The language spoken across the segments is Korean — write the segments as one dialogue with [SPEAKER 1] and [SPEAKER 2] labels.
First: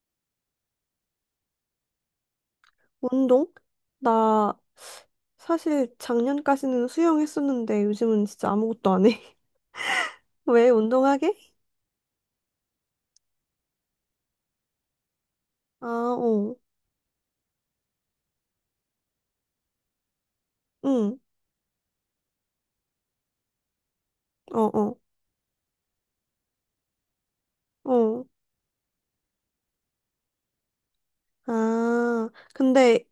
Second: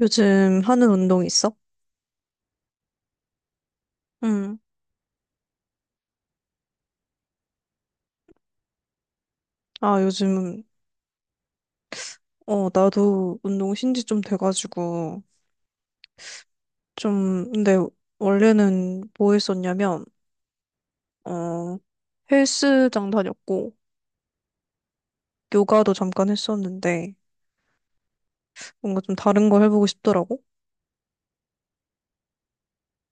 [SPEAKER 1] 요즘 하는 운동 있어?
[SPEAKER 2] 운동? 나
[SPEAKER 1] 응.
[SPEAKER 2] 사실 작년까지는 수영했었는데 요즘은 진짜 아무것도 안 해.
[SPEAKER 1] 아, 요즘,
[SPEAKER 2] 왜 운동하게?
[SPEAKER 1] 어, 나도 운동 신지 좀 돼가지고,
[SPEAKER 2] 아, 어.
[SPEAKER 1] 좀, 근데 원래는 뭐 했었냐면,
[SPEAKER 2] 응.
[SPEAKER 1] 어, 헬스장 다녔고,
[SPEAKER 2] 어, 어.
[SPEAKER 1] 요가도 잠깐 했었는데,
[SPEAKER 2] 어.
[SPEAKER 1] 뭔가 좀 다른 거 해보고 싶더라고?
[SPEAKER 2] 아, 근데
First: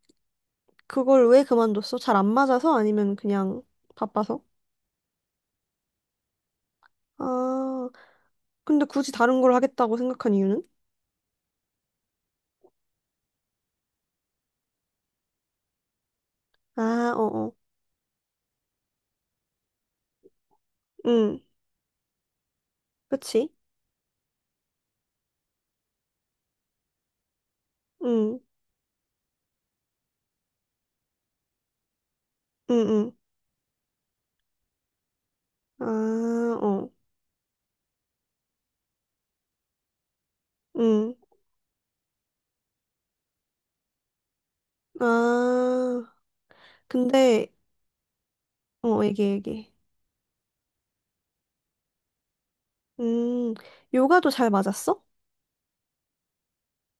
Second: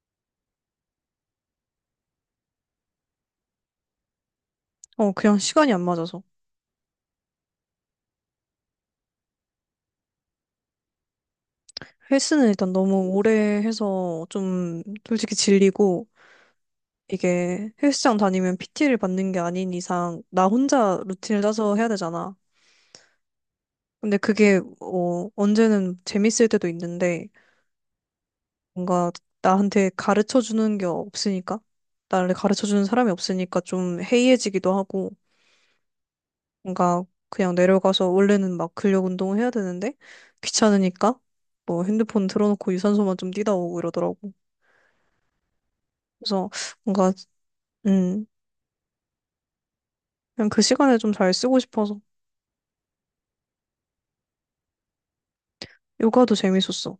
[SPEAKER 2] 그걸 왜 그만뒀어? 잘 안 맞아서 아니면 그냥 바빠서?
[SPEAKER 1] 어, 그냥 시간이 안 맞아서.
[SPEAKER 2] 아, 근데 굳이 다른 걸 하겠다고 생각한 이유는?
[SPEAKER 1] 헬스는 일단 너무 오래 해서 좀 솔직히 질리고,
[SPEAKER 2] 아, 어, 어.
[SPEAKER 1] 이게 헬스장 다니면 PT를 받는 게 아닌 이상, 나 혼자
[SPEAKER 2] 응.
[SPEAKER 1] 루틴을 짜서 해야 되잖아.
[SPEAKER 2] 그치?
[SPEAKER 1] 근데 그게 어, 언제는 재밌을 때도 있는데
[SPEAKER 2] 응.
[SPEAKER 1] 뭔가 나한테 가르쳐 주는 게 없으니까 나를 가르쳐 주는 사람이
[SPEAKER 2] 응,
[SPEAKER 1] 없으니까 좀 해이해지기도 하고
[SPEAKER 2] 응. 아, 어.
[SPEAKER 1] 뭔가 그냥 내려가서 원래는 막 근력 운동을 해야 되는데
[SPEAKER 2] 응.
[SPEAKER 1] 귀찮으니까 뭐 핸드폰 틀어놓고 유산소만 좀 뛰다 오고 이러더라고.
[SPEAKER 2] 아.
[SPEAKER 1] 그래서 뭔가
[SPEAKER 2] 근데
[SPEAKER 1] 음
[SPEAKER 2] 어, 얘기해, 얘기해.
[SPEAKER 1] 그냥 그 시간에 좀 잘 쓰고 싶어서
[SPEAKER 2] 음, 요가도 잘 맞았어?
[SPEAKER 1] 요가도 재밌었어.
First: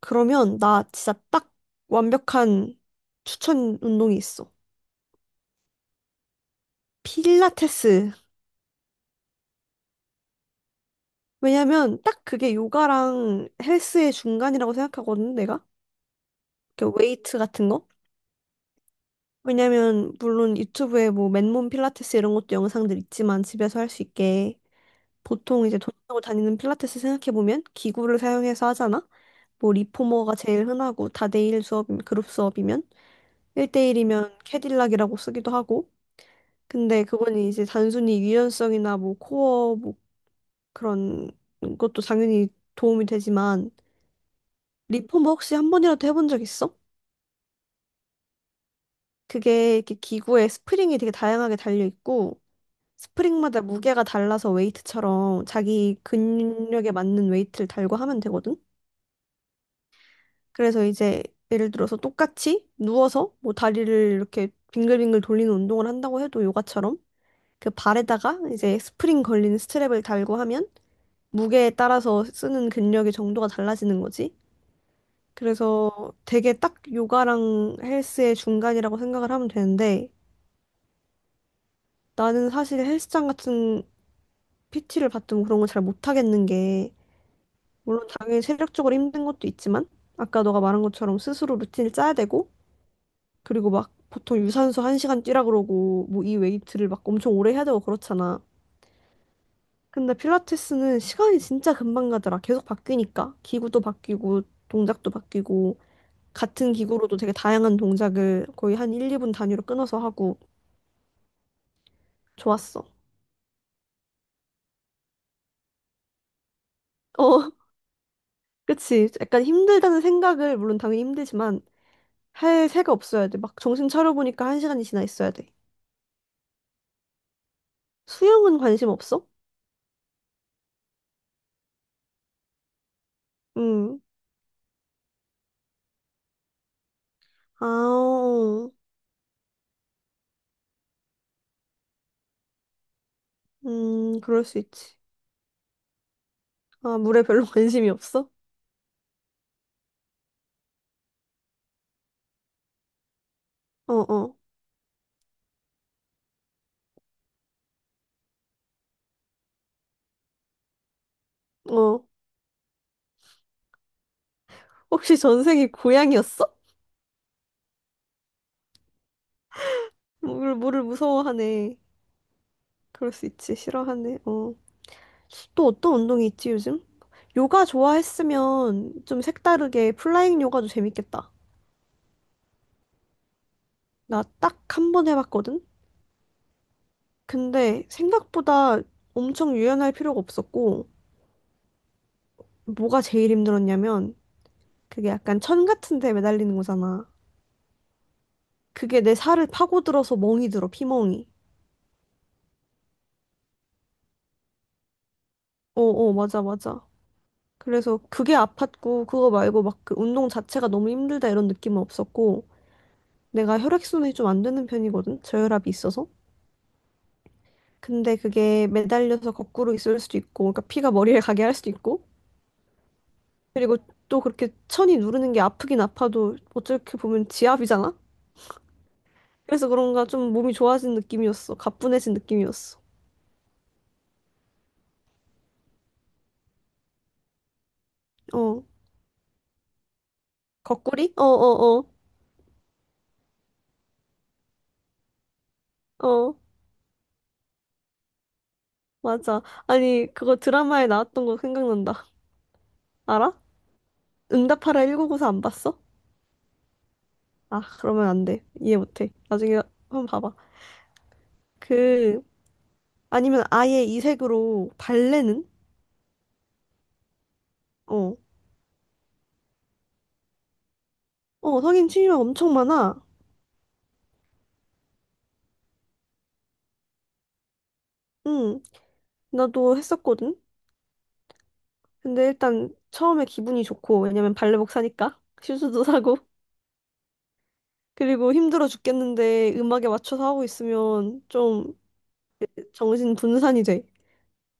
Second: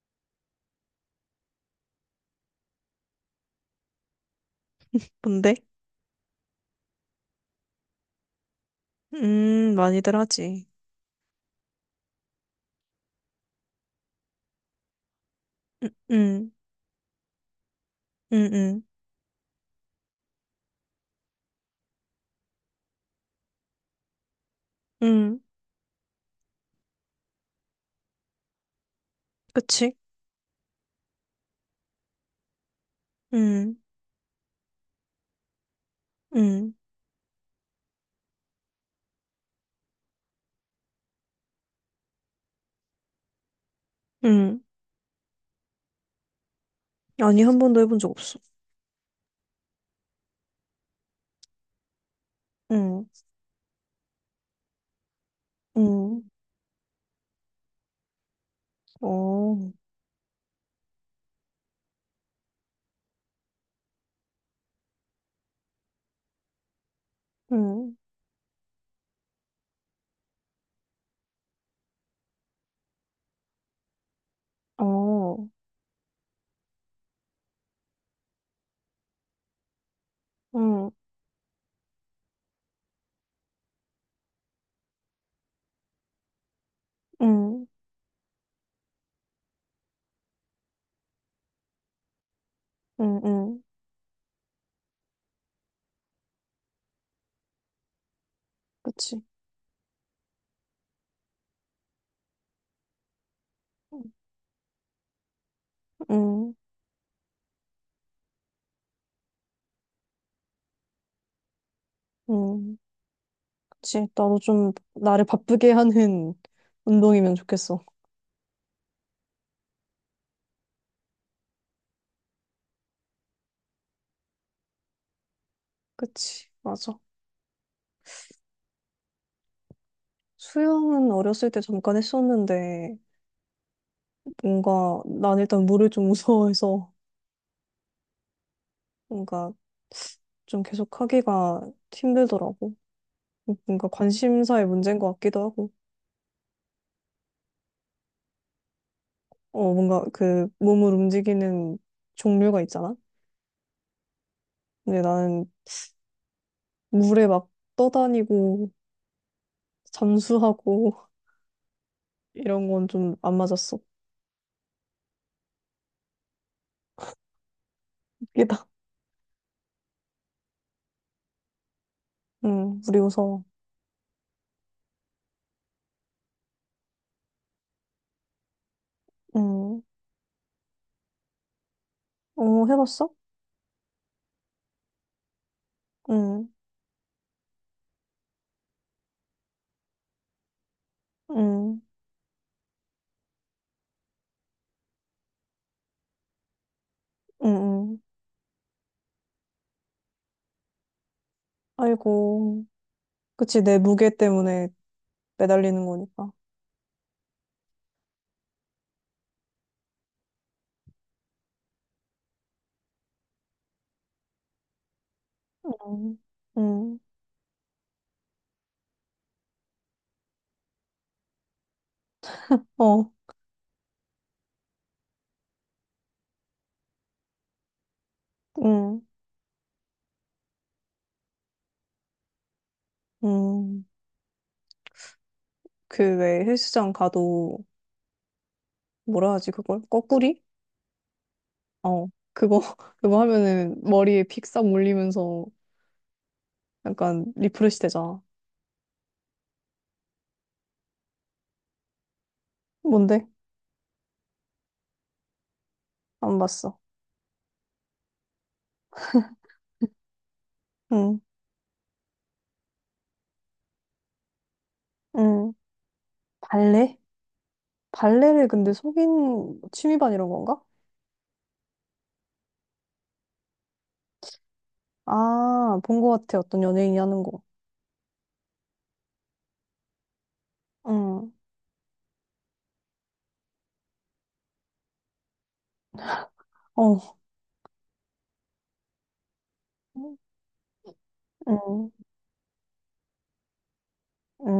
[SPEAKER 2] 그러면 나 진짜 딱 완벽한 추천 운동이 있어.
[SPEAKER 1] 근데
[SPEAKER 2] 필라테스.
[SPEAKER 1] 많이들 하지.
[SPEAKER 2] 왜냐면 딱 그게 요가랑 헬스의 중간이라고 생각하거든, 내가.
[SPEAKER 1] 음 음
[SPEAKER 2] 이렇게 웨이트 같은 거?
[SPEAKER 1] 음 음
[SPEAKER 2] 왜냐면 물론 유튜브에 뭐 맨몸 필라테스 이런 것도 영상들 있지만 집에서 할 수 있게
[SPEAKER 1] 음,
[SPEAKER 2] 보통 이제 돈 내고 다니는 필라테스 생각해보면 기구를 사용해서 하잖아? 뭐
[SPEAKER 1] 그치?
[SPEAKER 2] 리포머가 제일 흔하고 다대일 수업이면 그룹 수업이면
[SPEAKER 1] 음
[SPEAKER 2] 1대1이면 캐딜락이라고 쓰기도 하고
[SPEAKER 1] 음.
[SPEAKER 2] 근데 그건 이제 단순히 유연성이나 뭐 코어 뭐 그런 것도 당연히 도움이 되지만
[SPEAKER 1] 응.
[SPEAKER 2] 리폼버 혹시 한 번이라도 해본 적 있어?
[SPEAKER 1] 아니, 한 번도 해본 적 없어.
[SPEAKER 2] 그게 이렇게 기구에 스프링이 되게 다양하게 달려 있고
[SPEAKER 1] 응,
[SPEAKER 2] 스프링마다 무게가 달라서 웨이트처럼 자기
[SPEAKER 1] 응,
[SPEAKER 2] 근력에 맞는 웨이트를 달고 하면 되거든.
[SPEAKER 1] 어,
[SPEAKER 2] 그래서 이제 예를 들어서 똑같이 누워서 뭐 다리를 이렇게 빙글빙글 돌리는 운동을 한다고 해도 요가처럼 그
[SPEAKER 1] 응,
[SPEAKER 2] 발에다가 이제 스프링 걸린 스트랩을 달고 하면 무게에 따라서 쓰는 근력의 정도가 달라지는 거지.
[SPEAKER 1] 어,
[SPEAKER 2] 그래서 되게 딱 요가랑 헬스의 중간이라고 생각을 하면 되는데
[SPEAKER 1] 응,
[SPEAKER 2] 나는 사실 헬스장 같은 PT를 받든 그런 걸 잘 못하겠는 게
[SPEAKER 1] 응,
[SPEAKER 2] 물론 당연히 체력적으로 힘든 것도 있지만 아까 너가 말한 것처럼 스스로 루틴을 짜야 되고
[SPEAKER 1] 응, 응.
[SPEAKER 2] 그리고 막 보통 유산소 1시간 뛰라 그러고 뭐 이 웨이트를 막 엄청 오래 해야 되고 그렇잖아.
[SPEAKER 1] 그치.
[SPEAKER 2] 근데 필라테스는 시간이 진짜 금방 가더라. 계속 바뀌니까 기구도 바뀌고 동작도 바뀌고
[SPEAKER 1] 응,
[SPEAKER 2] 같은 기구로도 되게 다양한 동작을 거의 한 1, 2분 단위로 끊어서 하고
[SPEAKER 1] 응.
[SPEAKER 2] 좋았어.
[SPEAKER 1] 그치. 나도 좀 나를 바쁘게 하는 운동이면
[SPEAKER 2] 어,
[SPEAKER 1] 좋겠어.
[SPEAKER 2] 그치. 약간 힘들다는 생각을, 물론 당연히 힘들지만, 할 새가 없어야 돼. 막 정신 차려보니까 한 시간이 지나 있어야 돼.
[SPEAKER 1] 그치. 맞아.
[SPEAKER 2] 수영은 관심 없어?
[SPEAKER 1] 수영은 어렸을 때 잠깐 했었는데,
[SPEAKER 2] 응.
[SPEAKER 1] 뭔가, 난 일단 물을 좀 무서워해서,
[SPEAKER 2] 아,
[SPEAKER 1] 뭔가 좀 계속 하기가 힘들더라고. 뭔가
[SPEAKER 2] 그럴 수
[SPEAKER 1] 관심사의
[SPEAKER 2] 있지.
[SPEAKER 1] 문제인 것 같기도 하고.
[SPEAKER 2] 아, 물에 별로 관심이 없어?
[SPEAKER 1] 어, 뭔가 그 몸을 움직이는 종류가 있잖아?
[SPEAKER 2] 어, 어,
[SPEAKER 1] 근데 나는 물에 막 떠다니고 잠수하고
[SPEAKER 2] 어.
[SPEAKER 1] 이런 건 좀 안 맞았어.
[SPEAKER 2] 혹시 전생이 고양이였어?
[SPEAKER 1] 웃기다.
[SPEAKER 2] 물을 무서워하네.
[SPEAKER 1] 응, 물이
[SPEAKER 2] 그럴 수
[SPEAKER 1] 무서워.
[SPEAKER 2] 있지. 싫어하네. 어. 또 어떤 운동이 있지 요즘? 요가 좋아했으면 좀
[SPEAKER 1] 응.
[SPEAKER 2] 색다르게 플라잉 요가도 재밌겠다.
[SPEAKER 1] 어, 해봤어?
[SPEAKER 2] 나 딱 한 번 해봤거든?
[SPEAKER 1] 응,
[SPEAKER 2] 근데 생각보다 엄청 유연할 필요가 없었고,
[SPEAKER 1] 응,
[SPEAKER 2] 뭐가 제일 힘들었냐면, 그게 약간 천 같은 데 매달리는 거잖아.
[SPEAKER 1] 응, 응.
[SPEAKER 2] 그게 내 살을 파고들어서 멍이 들어, 피멍이.
[SPEAKER 1] 아이고. 그치, 내 무게 때문에 매달리는
[SPEAKER 2] 어어,
[SPEAKER 1] 거니까.
[SPEAKER 2] 맞아, 맞아. 그래서 그게 아팠고, 그거 말고 막 그 운동 자체가 너무 힘들다 이런 느낌은 없었고, 내가 혈액순환이 좀 안 되는 편이거든? 저혈압이 있어서.
[SPEAKER 1] 응, 응,
[SPEAKER 2] 근데 그게 매달려서 거꾸로 있을 수도 있고, 그러니까 피가 머리를 가게 할 수도 있고,
[SPEAKER 1] 어,
[SPEAKER 2] 그리고 또 그렇게 천이 누르는 게 아프긴 아파도 어떻게 보면 지압이잖아?
[SPEAKER 1] 응,
[SPEAKER 2] 그래서 그런가 좀 몸이 좋아진 느낌이었어. 가뿐해진 느낌이었어.
[SPEAKER 1] 응. 그 왜 헬스장 가도
[SPEAKER 2] 어,
[SPEAKER 1] 뭐라 하지, 그걸? 거꾸리?
[SPEAKER 2] 거꾸리? 어, 어,
[SPEAKER 1] 어, 그거, 그거 하면은 머리에 픽싹 물리면서
[SPEAKER 2] 어, 어,
[SPEAKER 1] 약간 리프레시 되잖아.
[SPEAKER 2] 맞아. 아니, 그거 드라마에 나왔던 거 생각난다.
[SPEAKER 1] 뭔데?
[SPEAKER 2] 알아? 응답하라 1구9 4 안 봤어?
[SPEAKER 1] 안 봤어.
[SPEAKER 2] 아, 그러면 안 돼. 이해 못 해. 나중에 한번 봐봐.
[SPEAKER 1] 응,
[SPEAKER 2] 그, 아니면 아예 이색으로 발레는?
[SPEAKER 1] 응. 발레?
[SPEAKER 2] 어,
[SPEAKER 1] 발레를 근데 속인 취미반 이런 건가?
[SPEAKER 2] 어, 성인 취미가 엄청 많아.
[SPEAKER 1] 아, 본 것 같아. 어떤 연예인이 하는 거.
[SPEAKER 2] 응, 나도 했었거든.
[SPEAKER 1] 응,
[SPEAKER 2] 근데 일단 처음에 기분이 좋고, 왜냐면 발레복 사니까 슈즈도 사고,
[SPEAKER 1] 어,
[SPEAKER 2] 그리고 힘들어 죽겠는데 음악에 맞춰서 하고 있으면 좀
[SPEAKER 1] 응,
[SPEAKER 2] 정신 분산이 돼.
[SPEAKER 1] 응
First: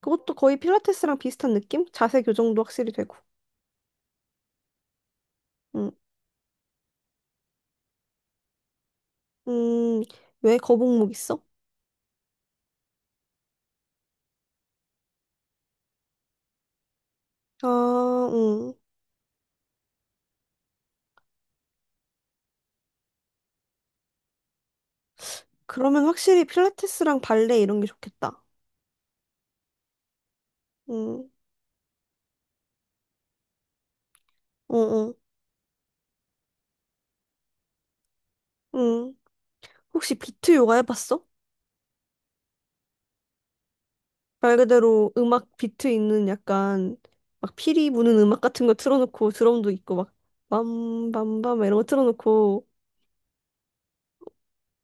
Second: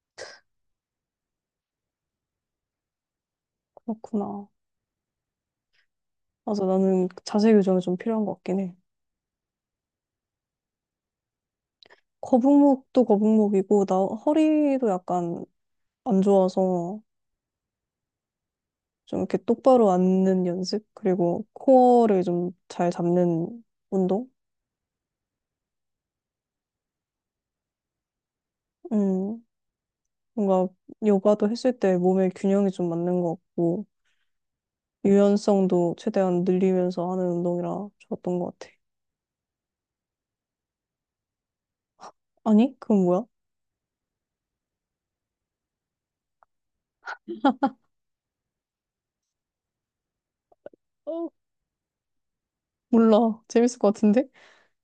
[SPEAKER 2] 그것도 거의 필라테스랑 비슷한 느낌? 자세 교정도 확실히 되고.
[SPEAKER 1] 그렇구나.
[SPEAKER 2] 응,
[SPEAKER 1] 맞아, 나는 자세 교정이 좀 필요한 것 같긴 해.
[SPEAKER 2] 음, 왜 거북목 있어?
[SPEAKER 1] 거북목도 거북목이고, 나 허리도 약간 안 좋아서.
[SPEAKER 2] 아, 응.
[SPEAKER 1] 좀 이렇게 똑바로 앉는 연습? 그리고 코어를 좀 잘 잡는 운동?
[SPEAKER 2] 그러면 확실히 필라테스랑 발레 이런 게 좋겠다.
[SPEAKER 1] 음, 뭔가
[SPEAKER 2] 응,
[SPEAKER 1] 요가도 했을 때 몸의 균형이 좀 맞는 것 같고,
[SPEAKER 2] 응 응
[SPEAKER 1] 유연성도 최대한 늘리면서 하는 운동이라 좋았던 것 같아.
[SPEAKER 2] 응. 혹시 비트 요가 해봤어?
[SPEAKER 1] 아니? 그건 뭐야?
[SPEAKER 2] 말 그대로 음악 비트 있는 약간 막 피리 부는 음악 같은 거 틀어놓고 드럼도 있고 막
[SPEAKER 1] 어,
[SPEAKER 2] 빰빰빰 이런 거 틀어놓고
[SPEAKER 1] 몰라. 재밌을 것 같은데?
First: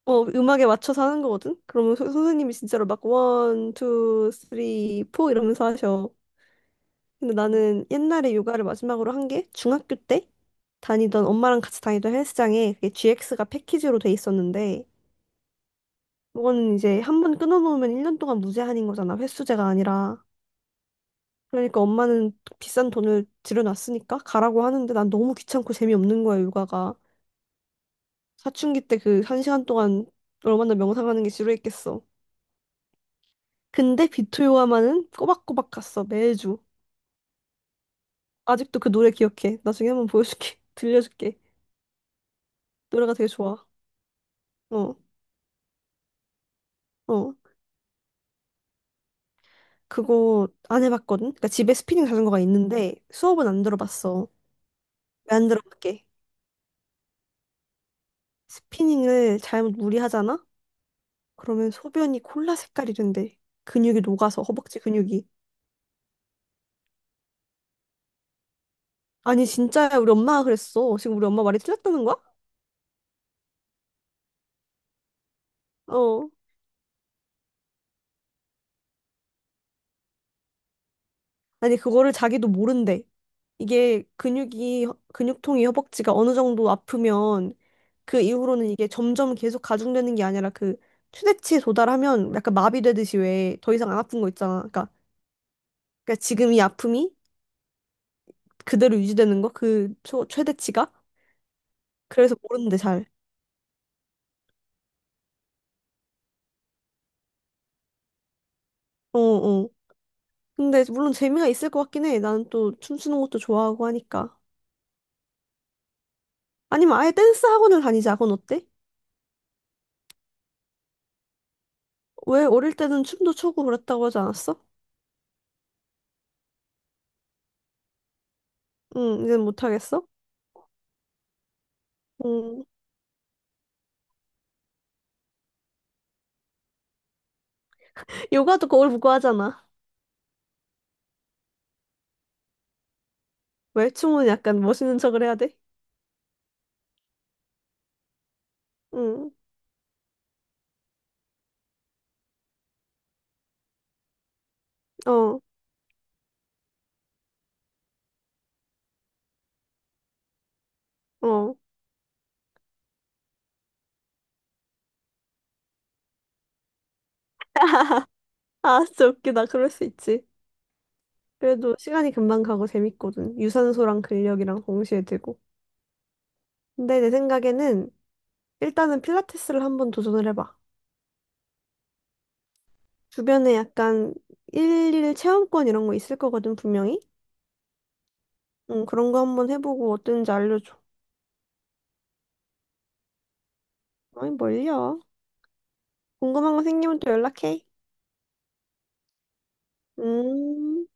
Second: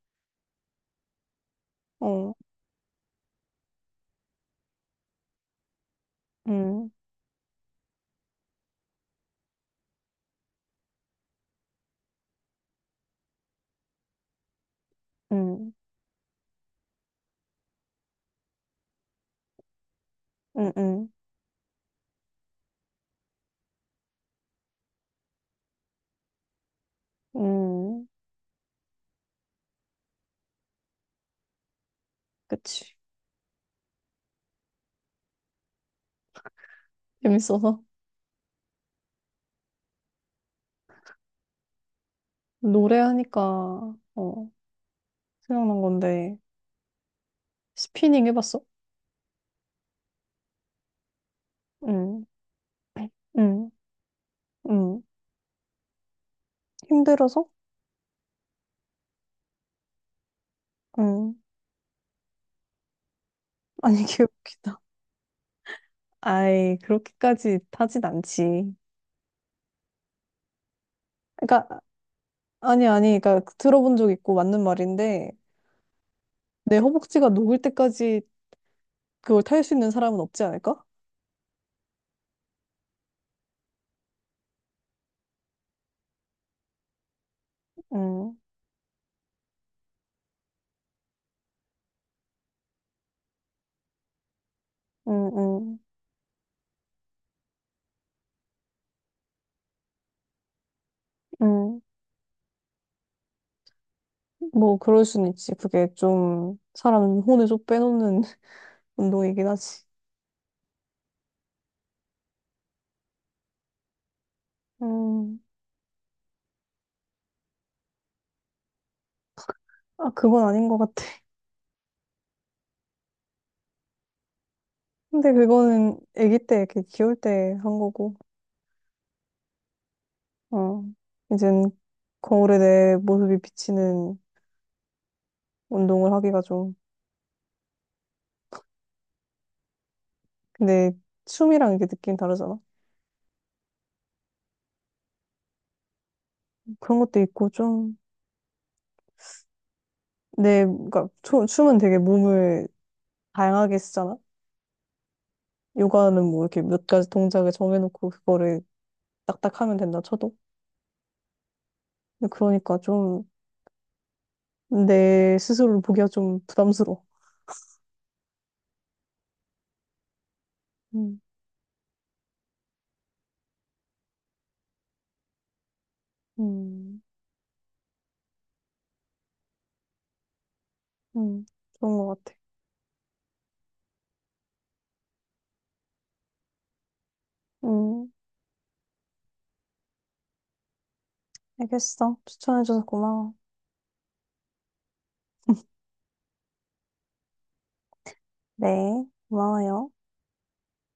[SPEAKER 2] 어 음악에 맞춰서 하는 거거든? 그러면
[SPEAKER 1] 어,
[SPEAKER 2] 선생님이 진짜로 막 원, 투, 쓰리, 포 이러면서 하셔.
[SPEAKER 1] 음,
[SPEAKER 2] 근데 나는 옛날에 요가를 마지막으로 한 게 중학교 때 다니던 엄마랑 같이 다니던 헬스장에 그게 GX가 패키지로 돼 있었는데
[SPEAKER 1] 음,
[SPEAKER 2] 그거는 이제 한 번 끊어놓으면 1년 동안 무제한인 거잖아. 횟수제가 아니라.
[SPEAKER 1] 음, 음,
[SPEAKER 2] 그러니까 엄마는 비싼 돈을 들여놨으니까 가라고 하는데 난 너무 귀찮고 재미없는 거야, 육아가.
[SPEAKER 1] 음,
[SPEAKER 2] 사춘기 때 그 한 시간 동안 얼마나 명상하는 게 지루했겠어.
[SPEAKER 1] 그치.
[SPEAKER 2] 근데 비토 요아만은 꼬박꼬박 갔어, 매주.
[SPEAKER 1] 재밌어서.
[SPEAKER 2] 아직도 그 노래 기억해. 나중에 한번 보여줄게. 들려줄게. 노래가 되게 좋아.
[SPEAKER 1] 노래하니까, 어,
[SPEAKER 2] 어,
[SPEAKER 1] 생각난 건데,
[SPEAKER 2] 어.
[SPEAKER 1] 스피닝 해봤어?
[SPEAKER 2] 그거 안 해봤거든? 그러니까 집에 스피닝
[SPEAKER 1] 응,
[SPEAKER 2] 자전거가 있는데 수업은 안
[SPEAKER 1] 응,
[SPEAKER 2] 들어봤어.
[SPEAKER 1] 응.
[SPEAKER 2] 왜 안 들어봤게?
[SPEAKER 1] 힘들어서?
[SPEAKER 2] 스피닝을 잘못 무리하잖아?
[SPEAKER 1] 응.
[SPEAKER 2] 그러면 소변이 콜라 색깔이 된대. 근육이
[SPEAKER 1] 아니,
[SPEAKER 2] 녹아서
[SPEAKER 1] 귀엽기다.
[SPEAKER 2] 허벅지 근육이.
[SPEAKER 1] 아이, 그렇게까지 타진 않지.
[SPEAKER 2] 아니, 진짜야. 우리 엄마가 그랬어. 지금 우리 엄마 말이
[SPEAKER 1] 그러니까,
[SPEAKER 2] 틀렸다는 거야?
[SPEAKER 1] 아니, 아니, 그러니까 들어본 적 있고 맞는 말인데,
[SPEAKER 2] 어.
[SPEAKER 1] 내 허벅지가 녹을 때까지 그걸 탈 수 있는 사람은 없지 않을까?
[SPEAKER 2] 아니, 그거를 자기도 모른대. 이게 근육이, 근육통이 허벅지가 어느 정도 아프면 그
[SPEAKER 1] 응,
[SPEAKER 2] 이후로는 이게 점점 계속 가중되는 게 아니라 그 최대치에 도달하면 약간 마비되듯이 왜 더 이상 안 아픈 거 있잖아. 그러니까,
[SPEAKER 1] 응, 응,
[SPEAKER 2] 그러니까 지금 이 아픔이 그대로 유지되는 거? 최대치가?
[SPEAKER 1] 응.
[SPEAKER 2] 그래서 모른대, 잘.
[SPEAKER 1] 뭐, 그럴 순 있지. 그게 좀, 사람 혼을 좀 빼놓는
[SPEAKER 2] 어,
[SPEAKER 1] 운동이긴
[SPEAKER 2] 어.
[SPEAKER 1] 하지.
[SPEAKER 2] 근데 물론 재미가 있을 것 같긴 해. 나는 또 춤추는 것도 좋아하고 하니까.
[SPEAKER 1] 음,
[SPEAKER 2] 아니면 아예 댄스 학원을 다니자. 그건 어때?
[SPEAKER 1] 아, 그건 아닌 것 같아.
[SPEAKER 2] 왜 어릴 때는 춤도 추고 그랬다고 하지 않았어?
[SPEAKER 1] 근데 그거는 아기 때, 이렇게 귀여울 때 한 거고,
[SPEAKER 2] 응, 이제 못하겠어?
[SPEAKER 1] 어. 이젠 거울에
[SPEAKER 2] 응.
[SPEAKER 1] 내 모습이 비치는 운동을 하기가 좀
[SPEAKER 2] 요가도 거울 보고 하잖아.
[SPEAKER 1] 근데 춤이랑 이게 느낌이 다르잖아.
[SPEAKER 2] 왜? 춤은 약간 멋있는 척을 해야 돼?
[SPEAKER 1] 그런 것도 있고 좀
[SPEAKER 2] 응,
[SPEAKER 1] 내, 그러니까 춤은 되게 몸을 다양하게 쓰잖아.
[SPEAKER 2] 어,
[SPEAKER 1] 요가는 뭐 이렇게 몇 가지 동작을 정해놓고 그거를 딱딱 하면 된다 쳐도.
[SPEAKER 2] 어.
[SPEAKER 1] 근데 그러니까 좀 내 스스로를 보기가 좀 부담스러워.
[SPEAKER 2] 아, 진짜 웃기다. 그럴 수 있지.
[SPEAKER 1] 음,
[SPEAKER 2] 그래도 시간이 금방 가고 재밌거든. 유산소랑 근력이랑 동시에 되고. 근데
[SPEAKER 1] 음,
[SPEAKER 2] 내 생각에는 일단은 필라테스를 한번 도전을 해봐.
[SPEAKER 1] 음, 좋은 것 같아.
[SPEAKER 2] 주변에 약간 일일 체험권 이런 거 있을 거거든, 분명히.
[SPEAKER 1] 음,
[SPEAKER 2] 응, 그런 거 한번 해보고 어땠는지 알려줘.
[SPEAKER 1] 알겠어. 추천해줘서 고마워.
[SPEAKER 2] 아니, 뭘요? 궁금한 거 생기면 또 연락해.
[SPEAKER 1] 네, 고마워요.
[SPEAKER 2] 음,